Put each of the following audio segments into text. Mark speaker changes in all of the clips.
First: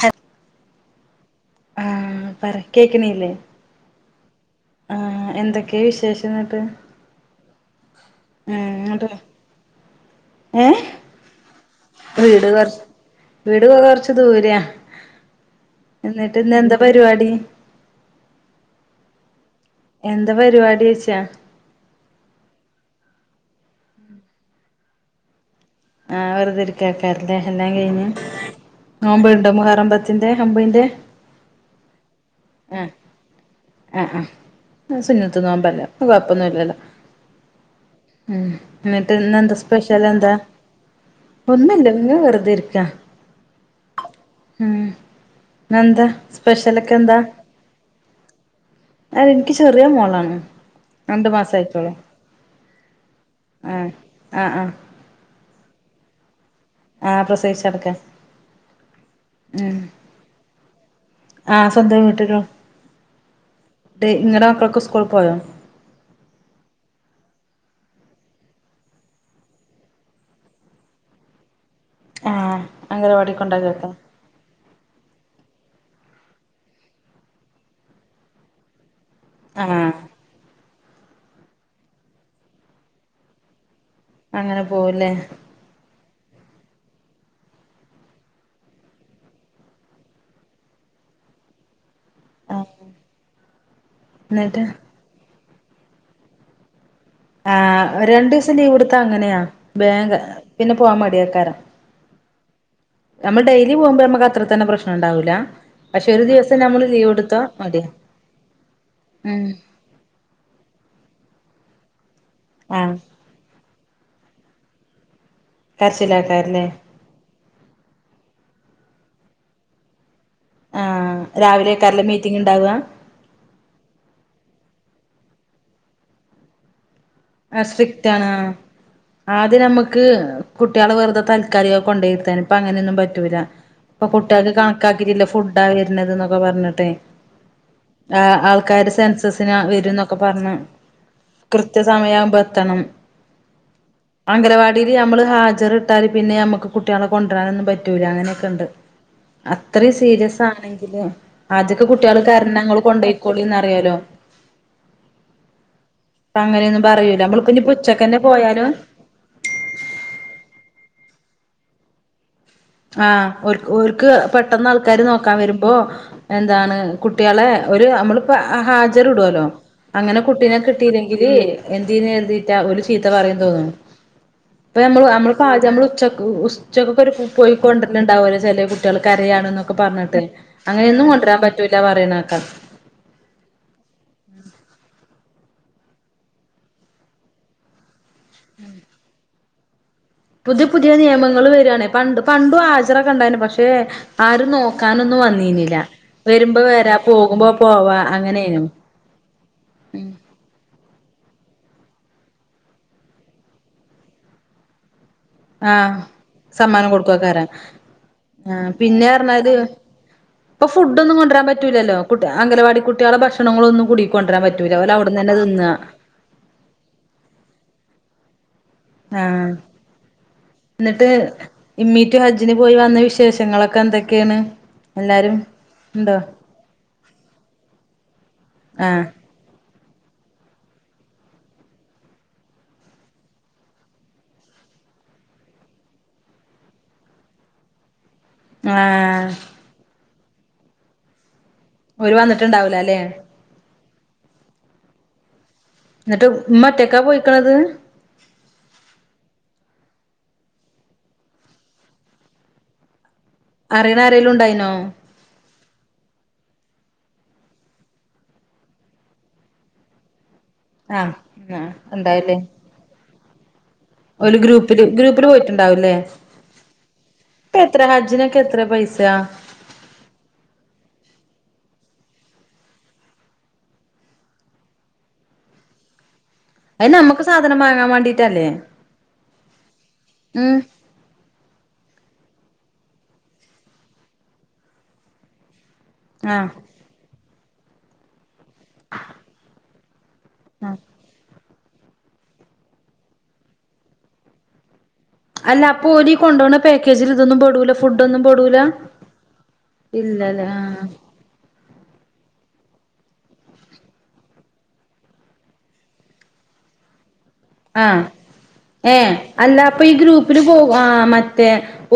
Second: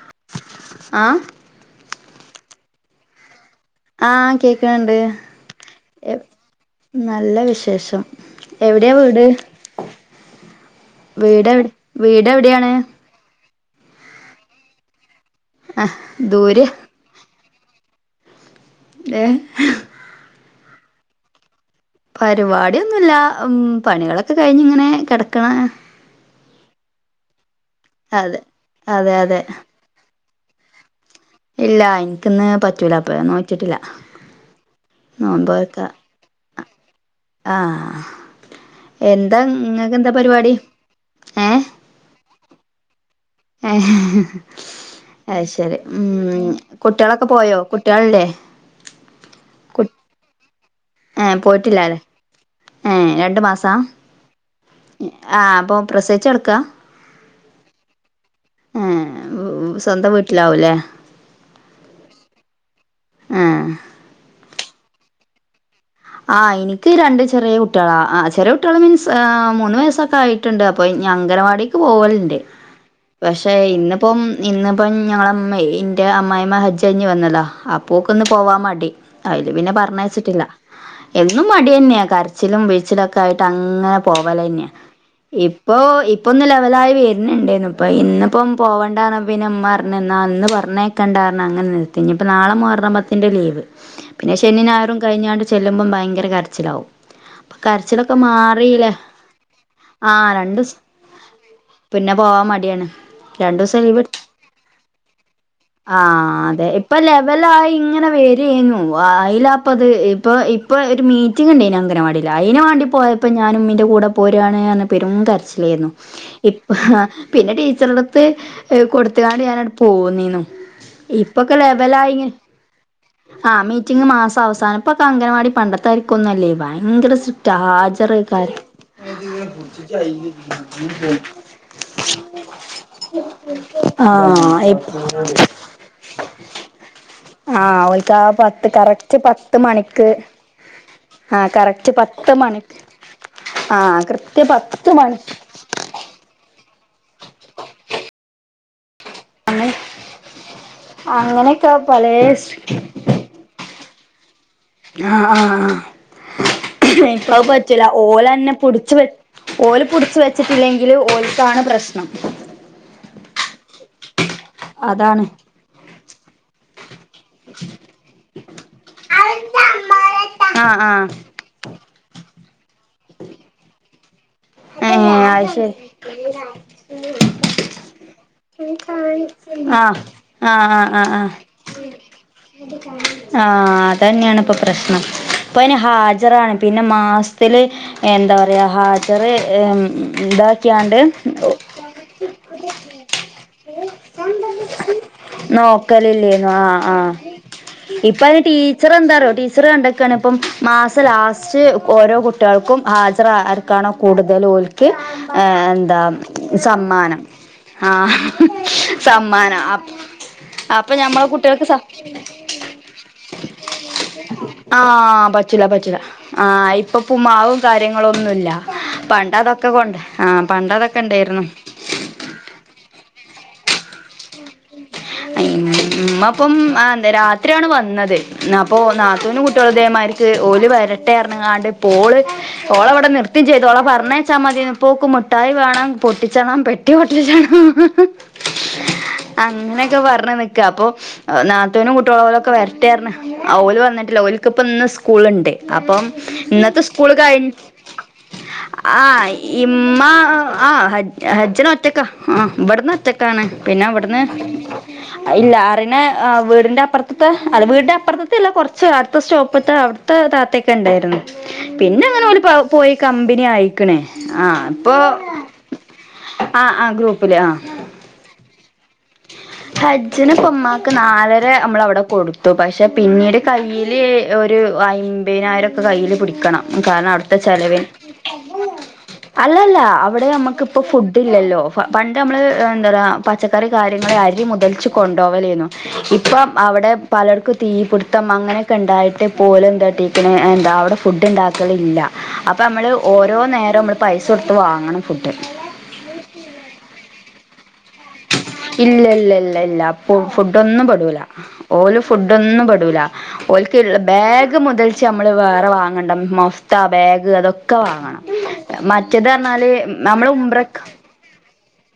Speaker 1: ഹ്
Speaker 2: ആഹ്
Speaker 1: ആഹ് പറ കേക്കണില്ലേ
Speaker 2: ആഹ് കേക്കണണ്ട്
Speaker 1: ആഹ് എന്തൊക്കെയാ വിശേഷം എന്നിട്ട്
Speaker 2: നല്ല വിശേഷം.
Speaker 1: ആഹ്
Speaker 2: എവിടെയാ
Speaker 1: ഇങ്ങട്ട്
Speaker 2: വീട്
Speaker 1: ഏഹ്
Speaker 2: വീട് വീട് എവിടെയാണ്?
Speaker 1: വീട് കോ കൊറച്ച് ദൂരയാ
Speaker 2: ആഹ്
Speaker 1: എന്നിട്ട്
Speaker 2: ദൂരെ
Speaker 1: എന്താ പരിപാടി?
Speaker 2: ഏഹ് ഹേ
Speaker 1: എന്താ പരിപാടി ഓച്ചാ
Speaker 2: പരിപാടിയൊന്നുല്ല പണികളൊക്കെ കഴിഞ്ഞ് ഇങ്ങനെ കിടക്കണ.
Speaker 1: ആഹ് വെറുതെരിക്ക ആക്കാരല്ലേ എല്ലാം കഴിഞ്ഞ്
Speaker 2: അതെ അതെ അതെ
Speaker 1: നോമ്പണ്ട മുഹറ ത്തിന്റെ മ്പിന്റെ
Speaker 2: ഇല്ല എനിക്കന്ന് പറ്റൂല അപ്പൊ നോച്ചിട്ടില്ല.
Speaker 1: ആ സുന്നത്ത്നപല്ല അപ്പ ഓകുഴപ്പൊന്നും ഇല്ലല്ലോ.
Speaker 2: ആഹ്
Speaker 1: ഉ
Speaker 2: എന്താ
Speaker 1: എന്നിട്ട്ന്തെന്താ
Speaker 2: നിങ്ങൾക്ക്
Speaker 1: സ്പെഷ്യൽ എന്താ?
Speaker 2: പരിപാടി
Speaker 1: ഒന്നും ഇല്ല ഇങ്ങ വെറുതെ ഇരിക്കാ.
Speaker 2: ആഹ് ഹെ
Speaker 1: ഉം
Speaker 2: അയ്ശരി
Speaker 1: ഇന്നെന്താ
Speaker 2: ഉം
Speaker 1: സ്പെഷ്യലൊക്കെ
Speaker 2: കുട്ടികളൊക്കെ പോയോ കുട്ടികളല്ലേ.
Speaker 1: അതെനിക്ക് ചെറിയ മോളാണ് രണ്ടു മാസായിട്ടോളൂ
Speaker 2: ഏഹ് രണ്ടു മാസ
Speaker 1: ആഹ് ആഹ്
Speaker 2: ആഹ് അപ്പൊ പ്രസവിച്ചടുക്ക?
Speaker 1: ആഹ് പ്രസേിച്ചടക്കാന്
Speaker 2: ഉം ഉം സ്വന്തം വീട്ടിലാവൂല്ലേ?
Speaker 1: ആഹ് സ്വന്തം വീട്ടലോ
Speaker 2: ആ
Speaker 1: നിങ്ങളടെ മക്കളൊക്കെ സ്കൂളിൽ പോയോ?
Speaker 2: ആ എനിക്ക് രണ്ട് ചെറിയ കുട്ടികളാ ആ ചെറിയ കുട്ടികള മീൻസ് മൂന്ന് വയസ്സൊക്കെ ആയി. ണ്ട് അപ്പൊ ഞൻ അംഗൻവാടിക്ക് പോവലുണ്ട്
Speaker 1: ആഹ് അംഗനവാടിക്ക്
Speaker 2: പക്ഷേ
Speaker 1: കൊണ്ടാക്കി വെക്കാം
Speaker 2: ഇന്നിപ്പം ഇന്നിപ്പം ഞങ്ങളമ്മ ഇന്റെ അമ്മായിമ്മ ഹജ്ജഞ് വന്നതാ അപ്പ ഒക്കെ ന്ന് പോവാൻ മടി. അയില് പിന്നെ
Speaker 1: ആഹ്
Speaker 2: പറഞ്ഞയച്ചിട്ടില്ല എന്നും മടി തന്നെയാ കരച്ചിലും വിഴച്ചിലും ഒക്കെ ആയിട്ട് അങ്ങനെ പോവല്
Speaker 1: അങ്ങനെ
Speaker 2: തന്നെയാ
Speaker 1: പോവുല്ലേ
Speaker 2: ഇ ഇപ്പോ ഇപ്പൊന്ന് ലെവലായി വരുന്നുണ്ടായിരുന്നു ഇപ്പ ഇന്ന് ഇപ്പം പോകണ്ടന്ന് പിന്നെ ഉമ്മ പറഞ്ഞ് എന്നാ അന്ന് പറഞ്ഞ കണ്ടാ കാരണം അങ്ങനെ നിർത്തി ഇനിപ്പോ നാളെ
Speaker 1: ആഹ്
Speaker 2: മുഹറം പത്തിന്റെ ലീവ് പിന്നെ ശനി
Speaker 1: എന്നിട്ട്
Speaker 2: ഞായറും കഴിഞ്ഞ ചെല്ലുമ്പം ഭയങ്കര കരച്ചിലാവും
Speaker 1: ആ
Speaker 2: അപ്പൊ കരച്ചിലൊക്കെ
Speaker 1: രണ്ടു ദിവസം ലീവ്
Speaker 2: മാറിയില്ലേ
Speaker 1: എടുത്താ അങ്ങനെയാ
Speaker 2: ആ
Speaker 1: ബാഗ് അ് പിന്നെ
Speaker 2: രണ്ടൂസം
Speaker 1: പോവാൻ മടിയാക്കാര
Speaker 2: പിന്നെ പോവാൻ മടിയാണ്
Speaker 1: നമ്മൾ ഡെയിലി
Speaker 2: രണ്ടൂസം
Speaker 1: പോകുമ്പോ
Speaker 2: ലീവ്
Speaker 1: നമ്മുക്ക് അത്ര തന്നെ പ്രശ്നം ഉണ്ടാവൂല
Speaker 2: ആഹ് അതെ ഇപ്പൊ ലെവലായി ഇങ്ങനെ വരുയായിരുന്നു
Speaker 1: ഉം
Speaker 2: അയിലപ് പ്പ് ഇപ്പൊ ഇപ്പൊ ഒരു മീറ്റിംഗ് ഉണ്ടയിന് അങ്ങനവാടില് അയിന് വേണ്ടി
Speaker 1: ആഹ്
Speaker 2: പോയ ഇപ്പം ഞാനും ഉമ്മിന്റെ കൂടെ പോരാണ്ന്ന് പെരും കരച്ചിലായിരുന്നു
Speaker 1: കരച്ചിലാക്കാരല്ലേ
Speaker 2: ഇപ്പ അ പിന്നെ ടീച്ചറടുത്ത് കൊടുത്തുകാണ് ഞാനിവിടെ പോന്നീനു
Speaker 1: ആഹ്
Speaker 2: ഇപ്പൊക്കെ
Speaker 1: രാവിലെക്കാരല്ലേ
Speaker 2: ലെവലായിങ്
Speaker 1: മീറ്റിംഗ് ഉണ്ടാവുക
Speaker 2: ആഹ് മീറ്റിംഗ് മാസ അവസാനം ഇപ്പൊക്കെ അംഗൻവാടി പണ്ടത്തായിരിക്കൊന്നുംല്ലേ ഭയങ്കര സൃ
Speaker 1: ആ സ്ട്രിക്റ്റാണ് ആ ആദ്യം നമുക്ക് കുട്ടികള് വെറുതെ തൽക്കാലികം കൊണ്ടയിരുത്തായിരുന്നു ഇപ്പൊ അങ്ങനെയൊന്നും പറ്റൂല ഇപ്പൊ കുട്ടികൾക്ക്
Speaker 2: ആഹ് ഇപ്
Speaker 1: കണക്കാക്കി ഫുഡാ വരുന്നത് എന്നൊക്കെ പറഞ്ഞിട്ടേ
Speaker 2: ആഹ് ഒൾക്ക് ആ പത്ത് കറക്റ്റ് പത്ത്
Speaker 1: വരും
Speaker 2: മണിക്ക് ആ കറക്
Speaker 1: സമയമാകുമ്പോ എത്തണം
Speaker 2: ആഹ് കൃത്യ പത്ത്
Speaker 1: അംഗലവാടിയില്
Speaker 2: മണി
Speaker 1: നമ്മള് ഹാജറ് ത്താല് പിന്നെ നമ്മുക്ക് കുട്ടികളെ കൊണ്ടുവരാനൊന്നും പറ്റൂല അങ്ങനെയൊക്കെ ഉണ്ട്
Speaker 2: അങ്ങനെ
Speaker 1: അത്രയും സീരിയസ് ആണെങ്കില്
Speaker 2: അങ്ങനെയൊക്കെ
Speaker 1: ആദ്യക്കെ
Speaker 2: പലേ
Speaker 1: കുട്ടികൾ കരഞ്ഞാൽ നിങ്ങള് കൊണ്ടുപോയിക്കോളിന്ന്റിയല്ലോ
Speaker 2: ആഹ്
Speaker 1: ഇപ്പ അങ്ങനെയൊന്നും പറയൂല
Speaker 2: ഇപ്പളത്
Speaker 1: നമ്മളിപ്പ ഇനിപ്പോ
Speaker 2: പറ്റൂല
Speaker 1: ഉച്ചക്കന്നെ
Speaker 2: ഓല് തന്നെ
Speaker 1: പോയാലും
Speaker 2: പൊടിച്ചു വലി ഓല് പുടിച്ച് വെച്ചിട്ടില്ലെങ്കില് ഓല്ക്കാണ് പ്രശ്നം
Speaker 1: ആഹ് ഒൾ ഒൾക്ക് പെട്ടെന്ന് ആൾക്കാര്
Speaker 2: അതാണ്
Speaker 1: നോക്കാൻ വരുമ്പോ എന്താണ് കുട്ടികളെ ഒരു നമ്മളിപ്പോ ഹാജർ ഇടുവല്ലോ അങ്ങനെ കുട്ടിയെ
Speaker 2: ആഹ് ആഹ്
Speaker 1: കിട്ടിയില്ലെങ്കില് എന്തിന്ന് എഴുതിറ്റാ ഒരു ചീത്ത പറയൂന്ന് തോന്നുന്നു ഇപ്പൊ നമ്മള്
Speaker 2: ഏഹ്
Speaker 1: നമ്മള്
Speaker 2: അത്
Speaker 1: പാചകം
Speaker 2: ശരി
Speaker 1: നമ്മൾ ഉച്ചക്ക് ഉച്ചക്കെരു ഫു പോയി കൊണ്ടിട്ടുണ്ടാവോലോ ചെലെ കുട്ടികൾ കരയാണ്ന്നൊക്കെ
Speaker 2: ആഹ്
Speaker 1: പറഞ്ഞിട്ട്
Speaker 2: ആഹ്
Speaker 1: അങ്ങനെയൊന്നും കൊണ്ടുവരാൻ പറ്റൂല പറയന്ന കേകാം
Speaker 2: ഇത് ഫോൺ ആഹ് അത് തന്നെയാണ് ഇപ്പൊ പ്രശ്നം ഇപ്പൊ അയിന് ഹാജറാണ് പിന്നെ മാ സത്തില് എന്താ പറയുക ഹാജറ് എം
Speaker 1: പുത് പുതിയ നിയമങ്ങൾ വരുകയാണെ പണ്ട് പണ്ടും ആജറൊക്കെ ഉണ്ടായിരുന്നു പക് ക്ഷേ ആരും നോക്കാനൊന്നും വന്നീനില്ല
Speaker 2: നോക്കലില്ലേന്നു
Speaker 1: വരുമ്പോ
Speaker 2: ആഹ്
Speaker 1: വരാ
Speaker 2: ആഹ്
Speaker 1: പോകുമ്പോ പോവാ
Speaker 2: ഇപ്പ അയ്ന്
Speaker 1: അങ്ങനെയായിന്നു
Speaker 2: ടീച്ചർ എന്താ പറയാ ടീച്ചർ കണ്ടൊക്കെയാണ് ഇപ്പം മാസം ലാസ്റ്റ് ഓരോ കുട്ടികൾക്കും ഹാജറാ ആർകാണോ കൂടുതല് ഓൽക്ക് ആ
Speaker 1: ആഹ്
Speaker 2: എന്താ സമ്മാനം ആഹ്
Speaker 1: ആ പിന്നെ പറഞ്ഞാല് ഇത്
Speaker 2: സമ്മാനം
Speaker 1: ഇപ്പൊ
Speaker 2: അപ്പൊ
Speaker 1: ഫുഡ് ഒന്നും
Speaker 2: ഞമ്മളെ
Speaker 1: കൊണ്ടുവരാ
Speaker 2: കുട്ടികൾക്ക് സ
Speaker 1: പറ്റൂലല്ലോ കുട്ട് അംഗലവാടി കുട്ടികളെ ഭക്ഷണങ്ങളൊന്നും കൂടി കൊണ്ട് വരാൻ പറ്റു
Speaker 2: ആഹ് പറ്റില്ല പറ്റില്ല ആ ഇപ്പൊ ഉപ്പ്മാവും കാര്യങ്ങളും ഒന്നുമില്ല പണ്ട്
Speaker 1: ആഹ്
Speaker 2: അതൊക്കെ കൊണ്ട് ആഹ് പണ്ട് അതൊക്കെ ഉണ്ടായിരുന്നു
Speaker 1: ഇമ്മീറ്റ് ഹജ്ജിന് പോയി വന്ന വിശേഷങ്ങളൊക്കെ എന്തൊ എല്ലാരും
Speaker 2: ഉമ്മ ഇപ്പം ആ രാത്രിയാണ് വന്നത് എന്നാപ്പൊ
Speaker 1: ആഹ്
Speaker 2: നാത്തൂനും കുട്ടി അതേമാർക്ക് ഓല് വരട്ടെ പറഞ്ഞ് ക്കാണ്ട് ഇപ്പോള് ഓള് ഇവിടെ നിർത്തി ചെയ്തു ഓള പറഞ്ഞേച്ചാൽ മതി ഇപോക്ക് മുട്ടായി വേണം പൊട്ടിച്ചണം പെ പെട്ടി പൊട്ടിച്ചാണം
Speaker 1: ആഹ്
Speaker 2: അങ്ങനെയൊക്കെ പറഞ്ഞ് നിക്കാ അപ്പൊ നാത്തൂനും
Speaker 1: ഓര്
Speaker 2: കൂട്ടികളോളെക്കെ
Speaker 1: വന്നിട്ടുണ്ടാവൂല അല്ലേ
Speaker 2: വരട്ടൊരന്ന് ഓല് വന്നിട്ടില്ല ഓലക്ക് ഇപ്പം ഇന്ന് സ്കൂളുണ്ട് അപ്പം
Speaker 1: എന്നിട്ട് ഉമ്മ
Speaker 2: ഇന്നത്തെ
Speaker 1: ഒറ്റക്കാ
Speaker 2: സ്കൂള് കഴി
Speaker 1: പോയിക്കണത്
Speaker 2: ആഹ് ഇമ്മ ആഹ് ഹജ് ഹജ്ജിനോറ്റക്ക ആഹ് ഇബെട്ന്നൊറ്റക്ക്. ട്ടാണ് പിന്നെ അവ്ട്ന്ന്.
Speaker 1: ഉണ്ടയ്നോ?
Speaker 2: അയ ഇല്ല അറിണേ എഹ് ആ വീടിന്റെ അപ്പറത്ത്ത്തെ അല്ലാ വീടിന്റെ അപ്പർത്ത്ത്തെല്ല കൊർച്ച് അടുത്ത സ്റ്റോപ്പത്തെ അവ്ട് ത്തെ
Speaker 1: ആഹ്
Speaker 2: താത്തൊക്കെണ്ടായിര്ന്നു
Speaker 1: ആഹ്
Speaker 2: പിന്നെ അങ്ങനെ
Speaker 1: ഉണ്ടായില്ലേ
Speaker 2: ഓല് പോയി കമ്പ്നി ആയി.
Speaker 1: ഓല് ഗ്രൂപ്പില് ഗ്രൂപ്പില് പോയിട്ടുണ്ടാവൂല്ലേ
Speaker 2: ആഹ് ആഹ് ഗ്രൂപ്പില്
Speaker 1: ഇപ്പത്രെ ഹജ്ജിന്? ക്കെത്രെപൈസ?
Speaker 2: ഹജ്ജ്‌ന് ഇപ്പം ഇമ്മാക്ക് നാലര നമ്മള അവ്ടെ കൊടുത്തു പഷെ പിന്നീട്. കയ്യില് ഒരു അയ്മ്പേനായ്രൊക്കെ കയ്യില് പിടിക്കണം.
Speaker 1: അത്
Speaker 2: കാരണം
Speaker 1: നമ്മക്ക്
Speaker 2: അവ്ട്ത്തെ
Speaker 1: സാധനം
Speaker 2: ചെലവിൻ
Speaker 1: വാങ്ങാൻ വേണ്ടീട്ടല്ലേ
Speaker 2: അല്ലല്ല അവടെ
Speaker 1: ഉം
Speaker 2: ഞമ്മക്ക്. ഇപ്പോ ഫുഡില്ലല്ലോ പണ്ട് ഞമ്മള് എന്താറയ പച്ചക്കറി കാര്യങ്ങൾ അരി മുതൽച്ചെ കൊണ്ടോവലെയ്ന്നു. ഇപ്പം
Speaker 1: ആഹ്
Speaker 2: അവടെ പലർക്കും തീപ്ട്ത്തം അങ്ങനെയൊക്കെണ്ടായിട്ട് നപോല് എന്താട്ടി. പിന്നെ
Speaker 1: ആഹ്
Speaker 2: എന്താവ്ടെ. ഫുഡ്ണ്ടാക്കലില്ല അപ്പം നമ്മള് ഓരോ ന്നെരം നമ്മള് പൈസൊട്ത്ത് വാങ്ങണം ഫുഡ്.
Speaker 1: അല്ല അപ്പൊ ഓലീ കൊണ്ടോണ പാക്കേജിൽ ഇതൊന്നും പെടൂല. ഫുഡൊന്നും പെടൂല
Speaker 2: ഇല്ല ഇല്ല ഇല്ല ഇല്ല അപ്പൊ
Speaker 1: ഇല്ലല്ലേ
Speaker 2: ഫുഡോന്നും
Speaker 1: ആഹ്
Speaker 2: പെടൂല. ഓല് ഫുഡോന്നും പെടൂല. ഓൽക്ക് ബെഗ് മുതൽച്ചെ ഞമ്മള് വേറെ വാങ്ങണ്ണ്ട മഫ്ത ബെഗ് അതൊക് ക്കെ
Speaker 1: ആഹ്
Speaker 2: വാങ്ങണം
Speaker 1: ഏഹ്
Speaker 2: മറ്റേത്
Speaker 1: അല്ല
Speaker 2: പർഞ്ഞാല്
Speaker 1: അപ്പൊ ഈ
Speaker 2: ന്നമ്മള്
Speaker 1: ഗ്രൂപ്പില് പോകും
Speaker 2: ഉംറക്ക്.
Speaker 1: ആഹ് മറ്റേ.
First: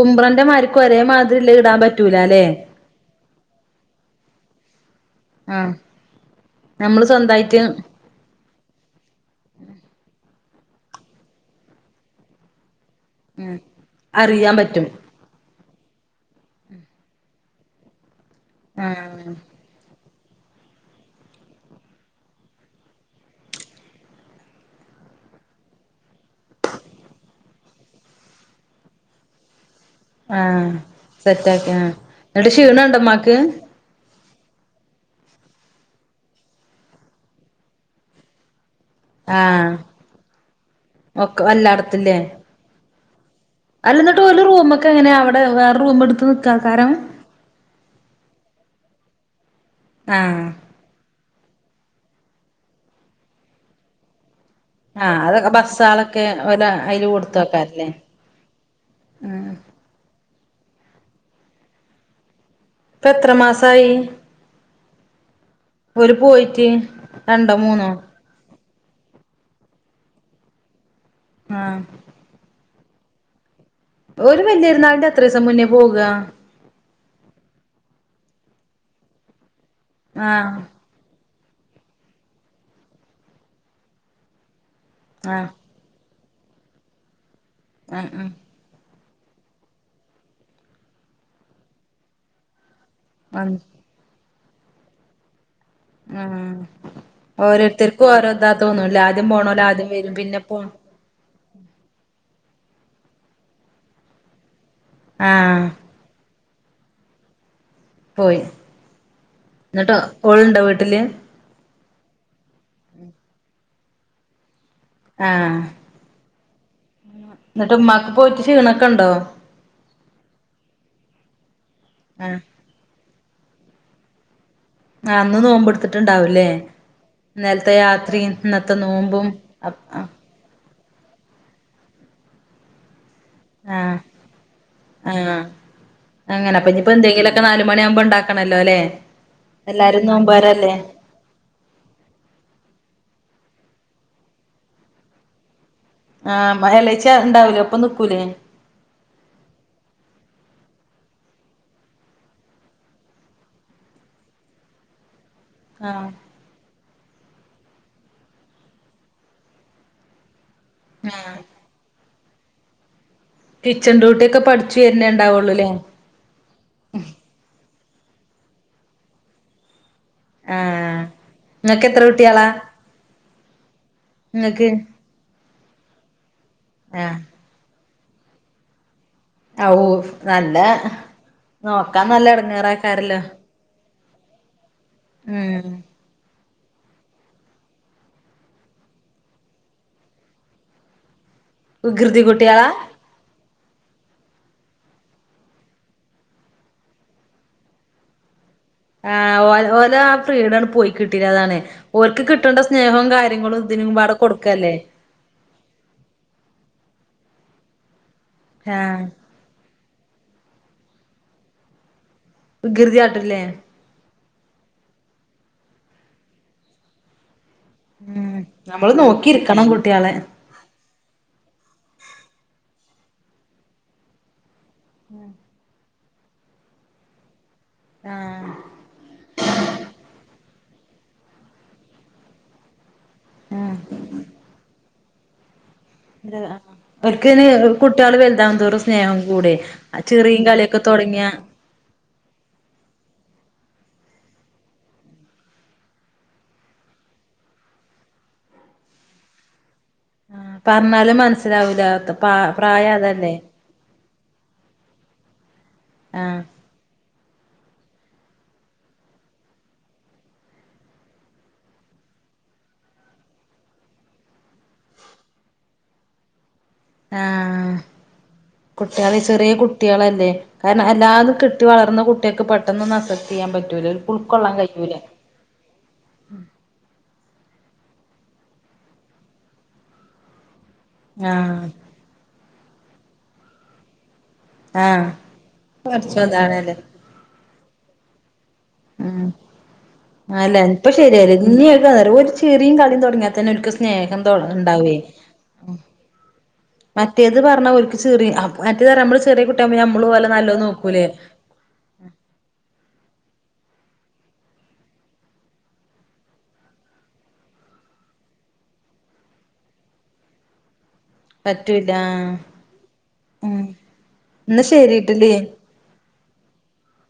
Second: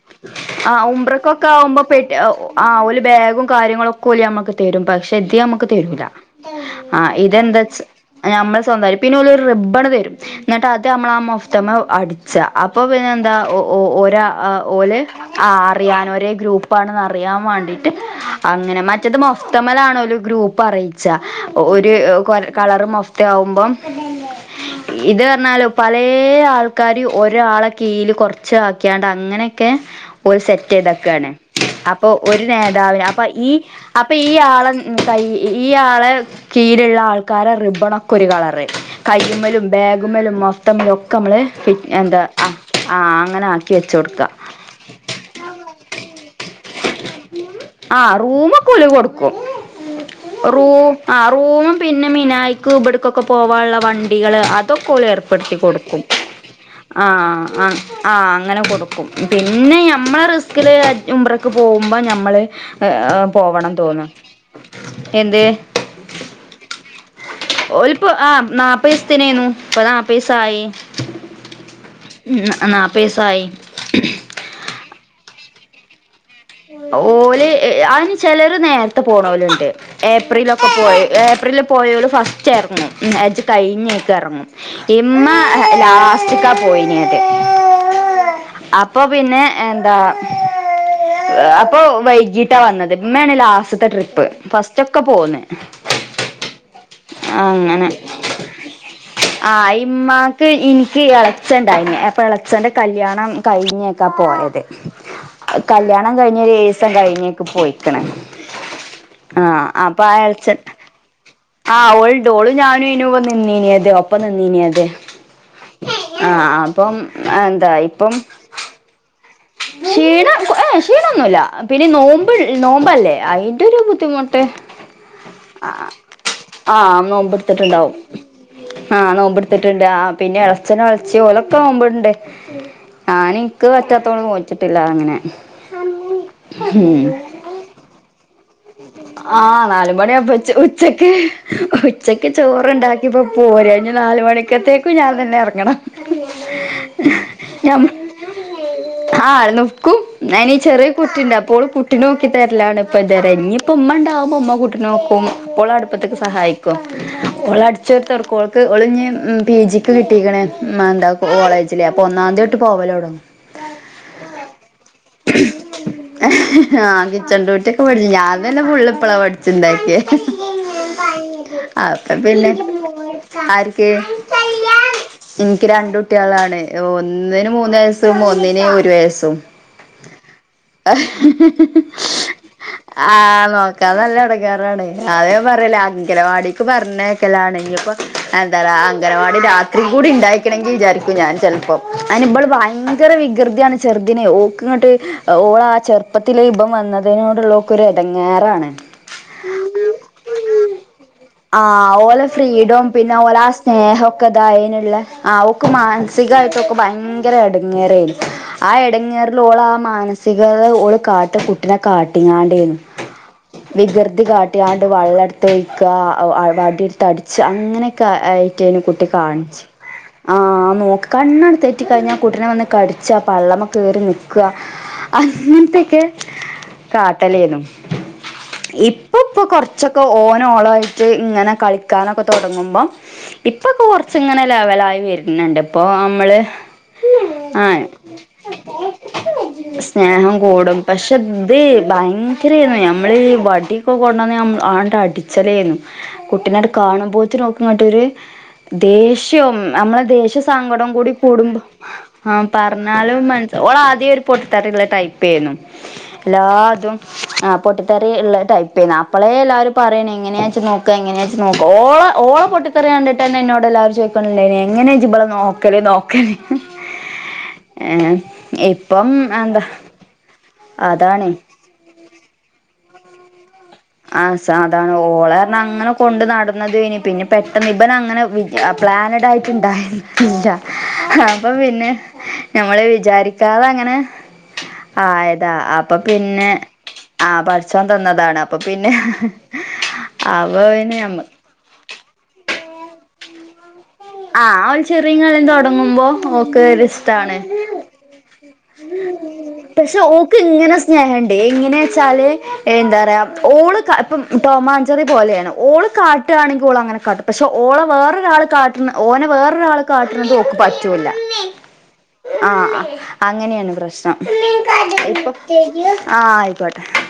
Speaker 1: ഉംറന്റെ മാരിക്ക്
Speaker 2: ആഹ്
Speaker 1: ഒരേ
Speaker 2: ഉംറക്കൊക്കെ
Speaker 1: മാതിരില്ല ഇടാൻ
Speaker 2: ആവുമ്പോ പെട്ട്
Speaker 1: പറ്റൂലല്ലേ
Speaker 2: ആഹ് ഓല് ബെഗും കാര്യങ്ങളും. ക്കൊല് ഞമ്മക്ക് തെരും പക്ഷെ ഇത് ഞമക്ക്
Speaker 1: ആഹ്
Speaker 2: തെരൂല
Speaker 1: നമ്മള്
Speaker 2: ആഹ്
Speaker 1: സ്വന്തായിട്ട്
Speaker 2: ഇതെന്താച്ച് ആഹ് ഞമ്മള് സ്വന്തയ് പിന്നൊലൊരു റിബണ് തെരും. ഇന്ന്ട്ട് അത് അമ്മള ആഹ് മൊഫ്തമ്മെ അട്ച്ച അപ്പൊ പിന്നെന്താ
Speaker 1: ഉം
Speaker 2: ഒഹ് ഒരാ
Speaker 1: അറിയാൻ
Speaker 2: ആഹ്.
Speaker 1: പറ്റും
Speaker 2: ആഹ് അറിയാൻ ഒരേ ഗ്രൂപ്പാണെന്ന് അറിയാൻ വാണ്ടിട്ട്. അങ്ങനെ മറ്റത്
Speaker 1: ആഹ്
Speaker 2: മൊഫ്തമല്ലാണോല് ഗ്രൂ പ്പറിയിച്ച ഒര് കൊ കളറ് മൊഫ്തായാവുമ്പം. ഇത് ർഞ്ഞാലും. പലെ ആൾക്കാര് ഒരാളെ കീയില് കൊർച്ചാക്കിയാണ്ട് അങ്ങനെക്കെ. ഓൽ
Speaker 1: ആഹ്
Speaker 2: സെറ്റെയ്തക്കാണ്
Speaker 1: സെറ്റാക്കി ആഹ്
Speaker 2: അപ്പൊ ഒര്
Speaker 1: എന്നിട്ട് ക്ഷീണണ്ടോ
Speaker 2: നേതാവ്ന് അപ്പൊ
Speaker 1: ഉമ്മാക്ക്
Speaker 2: ഈ അപ്പൊ ഈ ആളെ ൻതാ ഈയാളെ. കീയില്ള്ള ആൾക്കാരേ റിബണോക്കെ ഒരു കളറ്. കൈയ്യുമ്മലും
Speaker 1: ആഹ്
Speaker 2: ബെഗുമ്മലും മൊഫ്ത്തമ്മലും ഒക്കെ അമ്മള് എന്താ ആഹ് ആഹ് അങ്ങനെ ആക്
Speaker 1: അല്ലന്ന്ട്ട് ഓല് റൂമ്ക്കെങ്ങനെ അവടെ വേറെ റൂമ്ട്ത്ത് നിക്കാക്കാരം.
Speaker 2: അക്കൊല് കൊട്ക്കും
Speaker 1: ആഹ്
Speaker 2: റും. ആഹ് റൂമും പിന്നെ മിനായിക്ക് ഇമ്പട്ക്കൊക്കെ പോവാള്ള വണ്ടികള് അത് ദ ക്കൊല്
Speaker 1: ആഹ് അതൊക്കെ
Speaker 2: ഏർപ്പെടുത്തി കൊട്ക്കും
Speaker 1: ബസ്സാളൊക്കെ ഓല് അയില്
Speaker 2: ആഹ് ആഹ്
Speaker 1: കൊടുത്തക്കാരല്ലേ
Speaker 2: ആഹ് അങ്ങനെ കൊട്ക്കും. പിന്നെ ഞമ്മളെ റിസ്കില് ഉംറക്ക് പോകുമ്പോ ഞമ്മള്. ഏഹ്
Speaker 1: ഇപ്പ
Speaker 2: ആഹ്
Speaker 1: എത്ര
Speaker 2: പോവണം
Speaker 1: മാസായി
Speaker 2: തോന്നും. എന്തെ
Speaker 1: ഓല് പോയിട്ട് രണ്ടോ മൂന്നോ
Speaker 2: ഓൽപ്പോ ആഹ് ന്നാപ് പ്പീസ്ത്തിനെന്നു പ്പോ ന്നാപ്പീസായി.
Speaker 1: ആഹ്.
Speaker 2: ഉം ന്നാ ന്നാപ്പീസായി.
Speaker 1: ഒര് വല്ല്യാര്ന്നാളിന്റെ എത്രിസം മുന്നെ പോക?
Speaker 2: ഓല് എഹ് അയ്ന് ചെലൊര് നേരത്തെ പോണോല്ണ്ട്.
Speaker 1: ആഹ്
Speaker 2: ഏപ്രിലൊക്കെ പോയ് ഏപ്രിൽ പോയോല് ഫസ്റ്റ് എർങ്ങും ഉം ഹെജ്ജ്‌ കഴിഞ്ഞെക്കെ എർങ്ങും. ഇമ്മ
Speaker 1: ആഹ്
Speaker 2: ലാസ്റ്റക്കാ പോയിനത്.
Speaker 1: ആഹ് ഉം.
Speaker 2: അപ്പൊ പിന്നെ എന്താ? അപ്പൊ വൈകീട്ടാ വന്നത് ഇമ്മാണ്
Speaker 1: വന്ന്
Speaker 2: ലാസ്റ്റത്തെ ട്രിപ്പ് ഫസ്റ്റ് ഒക്കെ പോന്ന്.
Speaker 1: ഉം ആ
Speaker 2: അങ്ങനെ
Speaker 1: ഓരോരുത്തർക്കും ഓരോ ഇതാ തോന്നുംല്ല ആദ്യം പോണല്ലോ ആദ്യം വരും പിന്നെ പോ
Speaker 2: ഇളച്ചൻ ഉണ്ടായി അപ്പൊ ഇളച്ചന്റെ കല്യാണം കഴിഞ്ഞൊക്കാ പോയത്
Speaker 1: ആഹ്
Speaker 2: കല്യാണം കഴിഞ്ഞ എഴുസം കഴിഞ്ഞേക്കു പോയി
Speaker 1: പോയി
Speaker 2: ആഹ
Speaker 1: എന്നിട്ട്
Speaker 2: അപ്പൊ എളേച്ഛൻ
Speaker 1: ഓളുണ്ടോ വീട്ടില്
Speaker 2: ആ ഓൾണ്ട് ഓളു ഞാനും നു നിന്നീനത് ഒപ്പം നിന്നീനത്
Speaker 1: ആഹ്
Speaker 2: ആഹ് അപ്പൊ
Speaker 1: എന്നിട്ട് ഉമ്മാക്ക് പോയിട്ട് ക്ഷീണൊക്കെ ഉണ്ടോ?
Speaker 2: ക്ഷീണ ഏഹ് ക്ഷീണൊന്നുല്ല പിന്നെ നോമ്പ്
Speaker 1: ആഹ്
Speaker 2: നോമ്പല്ലേ അയിന്റെ ഒരു ബുദ്ധിമുട്ട്
Speaker 1: ആഹ് അന്ന് നോമ്പെടുത്തിട്ടുണ്ടാവൂല്ലേ
Speaker 2: ആഹ്
Speaker 1: ഇന്നലത്തെ
Speaker 2: നോമ്പിടുത്തിട്ടുണ്ടാവും
Speaker 1: രാത്രിയും ഇന്നത്തെ
Speaker 2: ആഹ്
Speaker 1: നോമ്പും അപ്
Speaker 2: നോമ്പിടുത്തിട്ടുണ്ട് ആഹ് പിന്നെ ഇളച്ചന ഇളച്ചി ഓലൊക്കെ നോമ്പ് ഉണ്ട് ഞാൻ ഇനിക്ക് പറ്റാത്തണ്ട്
Speaker 1: ആഹ അങ്ങനെപ്പനിയിപ്പോ എന്തെങ്കിലുക്കെ നാലുമണി ആവുമ്പോണ്ടാക്ക
Speaker 2: ആഹ നല് മണിയാപ്പ
Speaker 1: നോമ്പോരല്ലേ
Speaker 2: ഉച്ചക്ക് ഉച്ചക്ക് ചോറുണ്ടാക്കിപ്പോ പോര ഞ്ഞു ഞ് നാല് മണിക്കത്തേക്കും ഞാൻ തന്നെ ഇറങ്ങണം.
Speaker 1: ആഹ് ഇളെച്ചി ഉണ്ടാവൂലേ ഒപ്പം നിക്കൂലേ
Speaker 2: ആ നിക്കും നീ ചെറിയ കുട്ടിയുണ്ട് അപ്പോൾ കുട്ടി നോക്കി തരലാണ് ഇപ്പ ഇത് വരെ ആയിട്ട് ഇനി- അപ്പ ഉമ്മ ഉണ്ടാകുമ്പോൾ ഉമ്മ കൂട്ടിയെ നോക്കും അപ്പോൾ
Speaker 1: ആഹ്
Speaker 2: അടുപ്പത്തേക്ക് സഹായിക്കും ഓള് അടിച്ചോരി തൊടക്കും ഓൾക്ക്‌ ഒളിഞ് പി ജി ക്ക് കിട്ടീക്കണേ മ എന്താ
Speaker 1: ആഹ്
Speaker 2: കോളേജിലെ അപ്പൊ ഒന്നാം തീയതി തോട്ട് പോവലോടങ്ങും
Speaker 1: കിച്ചൺ ഡ്യൂട്ടിക്കെ പഠിച്ചു വരുന്നേ ഉണ്ടാവുള്ളൂല്ലേ
Speaker 2: ആഹ് കിച്ചൺ ഡൂട്ടിയൊക്കെ പഠിച്ചു ഞാൻ തന്നെ ഫുള്ള് ഇപ്പള പഠിച്ചുണ്ടാക്കിയേ
Speaker 1: ആഹ് നിങ്ങക്ക് എത്ര
Speaker 2: അപ്പ
Speaker 1: കുട്ടികളാ
Speaker 2: പിന്നെ ആർക്കു
Speaker 1: നിങ്ങക്ക്
Speaker 2: എനിക്ക് രണ്ട് കുട്ടികളാണ്
Speaker 1: ആഹ്
Speaker 2: ഒന്നിന് മൂന്ന് വയസ്സും ഒന്നിന് ഒരു വയസ്സും
Speaker 1: ഔ നല്ല നോക്കാൻ നല്ല എടങ്ങറ
Speaker 2: ആഹ് നോക്കാ നല്ല ഇടങ്ങേറാണ് അതെ ഞാൻ
Speaker 1: ഉം
Speaker 2: പറയല് അങ്കണവാടി പറഞ്ഞക്കലാണെങ്ക ഇപ്പോ എന്താ പറ അംഗനവാടി രാത്രി കൂടി ഉണ്ടായിക്കണമെങ്കിൽ വിചാരിക്കൂ ഞാൻ ചെലപ്പോ പ്പം
Speaker 1: വികൃതി
Speaker 2: അതിന് ഇബൾ
Speaker 1: കുട്ടികളാ
Speaker 2: ഭയ- ങ്കര വികൃതിയാണ് ചെറുതിന്നു ഓക്കു ഇങ്ങട്ട് ഓള ആ ചെറുപ്പത്തിലെ ഇപൻ വന്നതിനോടുള്ള- ഓക്കൊരു എടങ്ങാറാണ്
Speaker 1: ആ ഓ ഓലോ ആ ഫ്രീടം പോയി കിട്ടിയതാണ്
Speaker 2: ആഹ്
Speaker 1: ഓർക്ക്
Speaker 2: ഓലെ
Speaker 1: കിട്ടേണ്ട
Speaker 2: ഫ്രീഡം
Speaker 1: സ്നേഹവും
Speaker 2: പിന്നെ ഓലെ ആ
Speaker 1: കാര്യങ്ങളും ഇതിനുമപാടെ
Speaker 2: സ്നേഹൊക്കെ
Speaker 1: കൊടുക്കല്ലേ
Speaker 2: ഇതായേനുള്ള ആഹ് ഓക്ക് മാനസികമായിട്ടൊക്കെ ഭയങ്കര ഇടങ്ങേറാരുന്നു ആ
Speaker 1: ആഹ്
Speaker 2: എടങ്ങേറ് ഓൾ ആ മാനസികത ഓള് കാട്ട് കുട്ടിനെ കാട്ടിങ്ങാണ്ട്
Speaker 1: വികൃതിയാട്ടും ല്ലേ
Speaker 2: വികൃതി കാട്ടികാണ്ട് വള്ളടുത്ത് ഒഴിക്ക വടിയെടുത്ത് അടിച്ച് അങ്ങനെ ക്കാ
Speaker 1: ഉം
Speaker 2: അതൊക്കെ ആയിട്ട്
Speaker 1: നമ്മള്
Speaker 2: കുട്ടി കാണിച്ചു
Speaker 1: നോക്കിയിരിക്കണം കുട്ടികളെ
Speaker 2: ആ നോക്ക് കണ്ണണ്ട് തെറ്റി കഴിഞ്ഞാൽ കുട്ടിനെ വന്ന് കടിച്ചാ പള്ളമ്മ കേറി നിക്ക- ക്ക അങ്ങനത്തെക്കെ ട്ടലേന്നു.
Speaker 1: ആഹ്
Speaker 2: ഇപ്പോ ഇപ്പോ കുറച്ചൊക്കെ ഓൻ ഓളോ ആയിട്ട് ഇങ്ങനെ കളിക്കാനൊക്കെ തുടങ്ങുമ്പോൾ ഇപ്പൊ
Speaker 1: ആഹ്
Speaker 2: കുറച്ച് ഇങ്ങനെ ലെവലായി വരുന്നുണ്ട് ഇപ്പൊ നമ്മള്
Speaker 1: അവർക്ക്
Speaker 2: ആഹ്
Speaker 1: കുട്ടികള് വലുതാ തോറും സ്നേഹം കൂടും
Speaker 2: സ്നേഹം കൂടും പക്ഷെ ദ് ഭയങ്കരായിരുന്നു നമ്മള് ഈ വടിയോക്കെ കൊണ്ടുവന്ന് ആണ്ട് അടിച്ചലായിന്നു കുട്ടിനെ കാണുമ്പോത്തിന് ഓല്ക്കങ്ങട്ട് ഒരു ദേഷ്യവും നമ്മളെ ദേശ്യം
Speaker 1: ആഹ്
Speaker 2: സങ്കടം കൂടി
Speaker 1: പറഞ്ഞാലും
Speaker 2: കൂടുമ്പോ
Speaker 1: മനസ്സിലാവൂല
Speaker 2: ആ
Speaker 1: പ പ്രായം
Speaker 2: പറഞ്ഞാലും
Speaker 1: അതല്ലേ
Speaker 2: മ ഓള ആദ്യം ഒരു പൊട്ടിതെറിള്ള ടൈപ്പെന്നു
Speaker 1: ആഹ്
Speaker 2: എല്ലാ പൊട്ടിത്തെറിള്ള ടൈപ്പയ്ന് അപ്പളെ എല്ലാവരും പറയണ എങ്ങനെയാജ്ജ് നോ ങ്ങനെയ നോ ഓള ഓള പൊട്ടിതെറിയണ്ടിട്ട്ന്ന എന്നോട് എല്ലാവരും ചോദിക്കലിണ്ടായിനു എങ്ങനെയ ജ്ജ് ഇബള നോക്ക ക്കല് നോക്കല്
Speaker 1: ആഹ്
Speaker 2: ഏഹ് ഇപ്പം
Speaker 1: കുട്ടികളെ ചെറിയ
Speaker 2: എന്താ
Speaker 1: കുട്ടിയളല്ലേ കാരണം
Speaker 2: അതാണ്
Speaker 1: എല്ലാതും കിട്ടി വളർന്ന കുട്ടികൾക്ക് പെട്ടെന്നൊന്നുമാസെപ്റ്റ് ചെയ്യാൻ പറ്റു
Speaker 2: ആഹ് സാധാണ് ഓളര്ഞ അങ്ങനെ കൊണ്ട് നടന്നതയിനി പിന്നെ പെട്ട നങ്ങട്ട് ഇബനങ്ങട് പ്ലാനഡ് ആയിട്ട്ണ്ടായതല്ലാ അപ്പൊ
Speaker 1: ആഹ്
Speaker 2: പിന്നെ ഞമ്മള് വിചാരിക്കാതെ ങ്ങനെ
Speaker 1: ആഹ്
Speaker 2: ആയതാ അപ്പൊ പിന്നെ
Speaker 1: പടച്ചോൻതാണല്ലേ
Speaker 2: ആഹ് പഠചോൻ തന്നതാണ് അപ്പൊ പിന്നെ
Speaker 1: ഉം
Speaker 2: അവ പിന്നെമ്മ
Speaker 1: ഇനിയക്കാ നേ ഒരു ചിരീം കളിയും തുടങ്ങാത്തന്നെനിക്ക് സ്നേഹം
Speaker 2: ആഹ് ഓള്
Speaker 1: ഉണ്ടാവേ
Speaker 2: ചെറിയ കളി തുടങ്ങുമ്പോ ഓക്ക്
Speaker 1: മറ്റേത്
Speaker 2: ഒരിഷ്ടാണ്
Speaker 1: പറഞ്ഞ ചെറിയ മറ്റേതറഞ്ഞ നമ്മള്ചെറിയ കുട്ടിയക്പോ നമ്മള് ഓലെ നല്ല നോക്കൂലേ
Speaker 2: എങ്ങനെച്ചാല് എന്താ പറയാ ഓള് ഇപ്പ ടോമാചറി പോലെയാണ് ഓള് കാ ട്ടുകയാണെങ്കിൽ ഓള അങ്ങനെ കാട്ടും പക്ഷെ ഓലെ വേറൊരാെ കാട്ട ഓനെ വേറൊരാെ കാട്ടിന്നത് തോൽക്ക് പറ്റുല റ്റൂല
Speaker 1: പറ്റൂല
Speaker 2: ആഹ്
Speaker 1: ഉം
Speaker 2: അങ്ങനെയാണ് പ്രശ്നം
Speaker 1: എന്നാ
Speaker 2: ഇപോ
Speaker 1: ശരിട്ടില്ലേ
Speaker 2: ആഹ് ആയിക്കോട്ടെ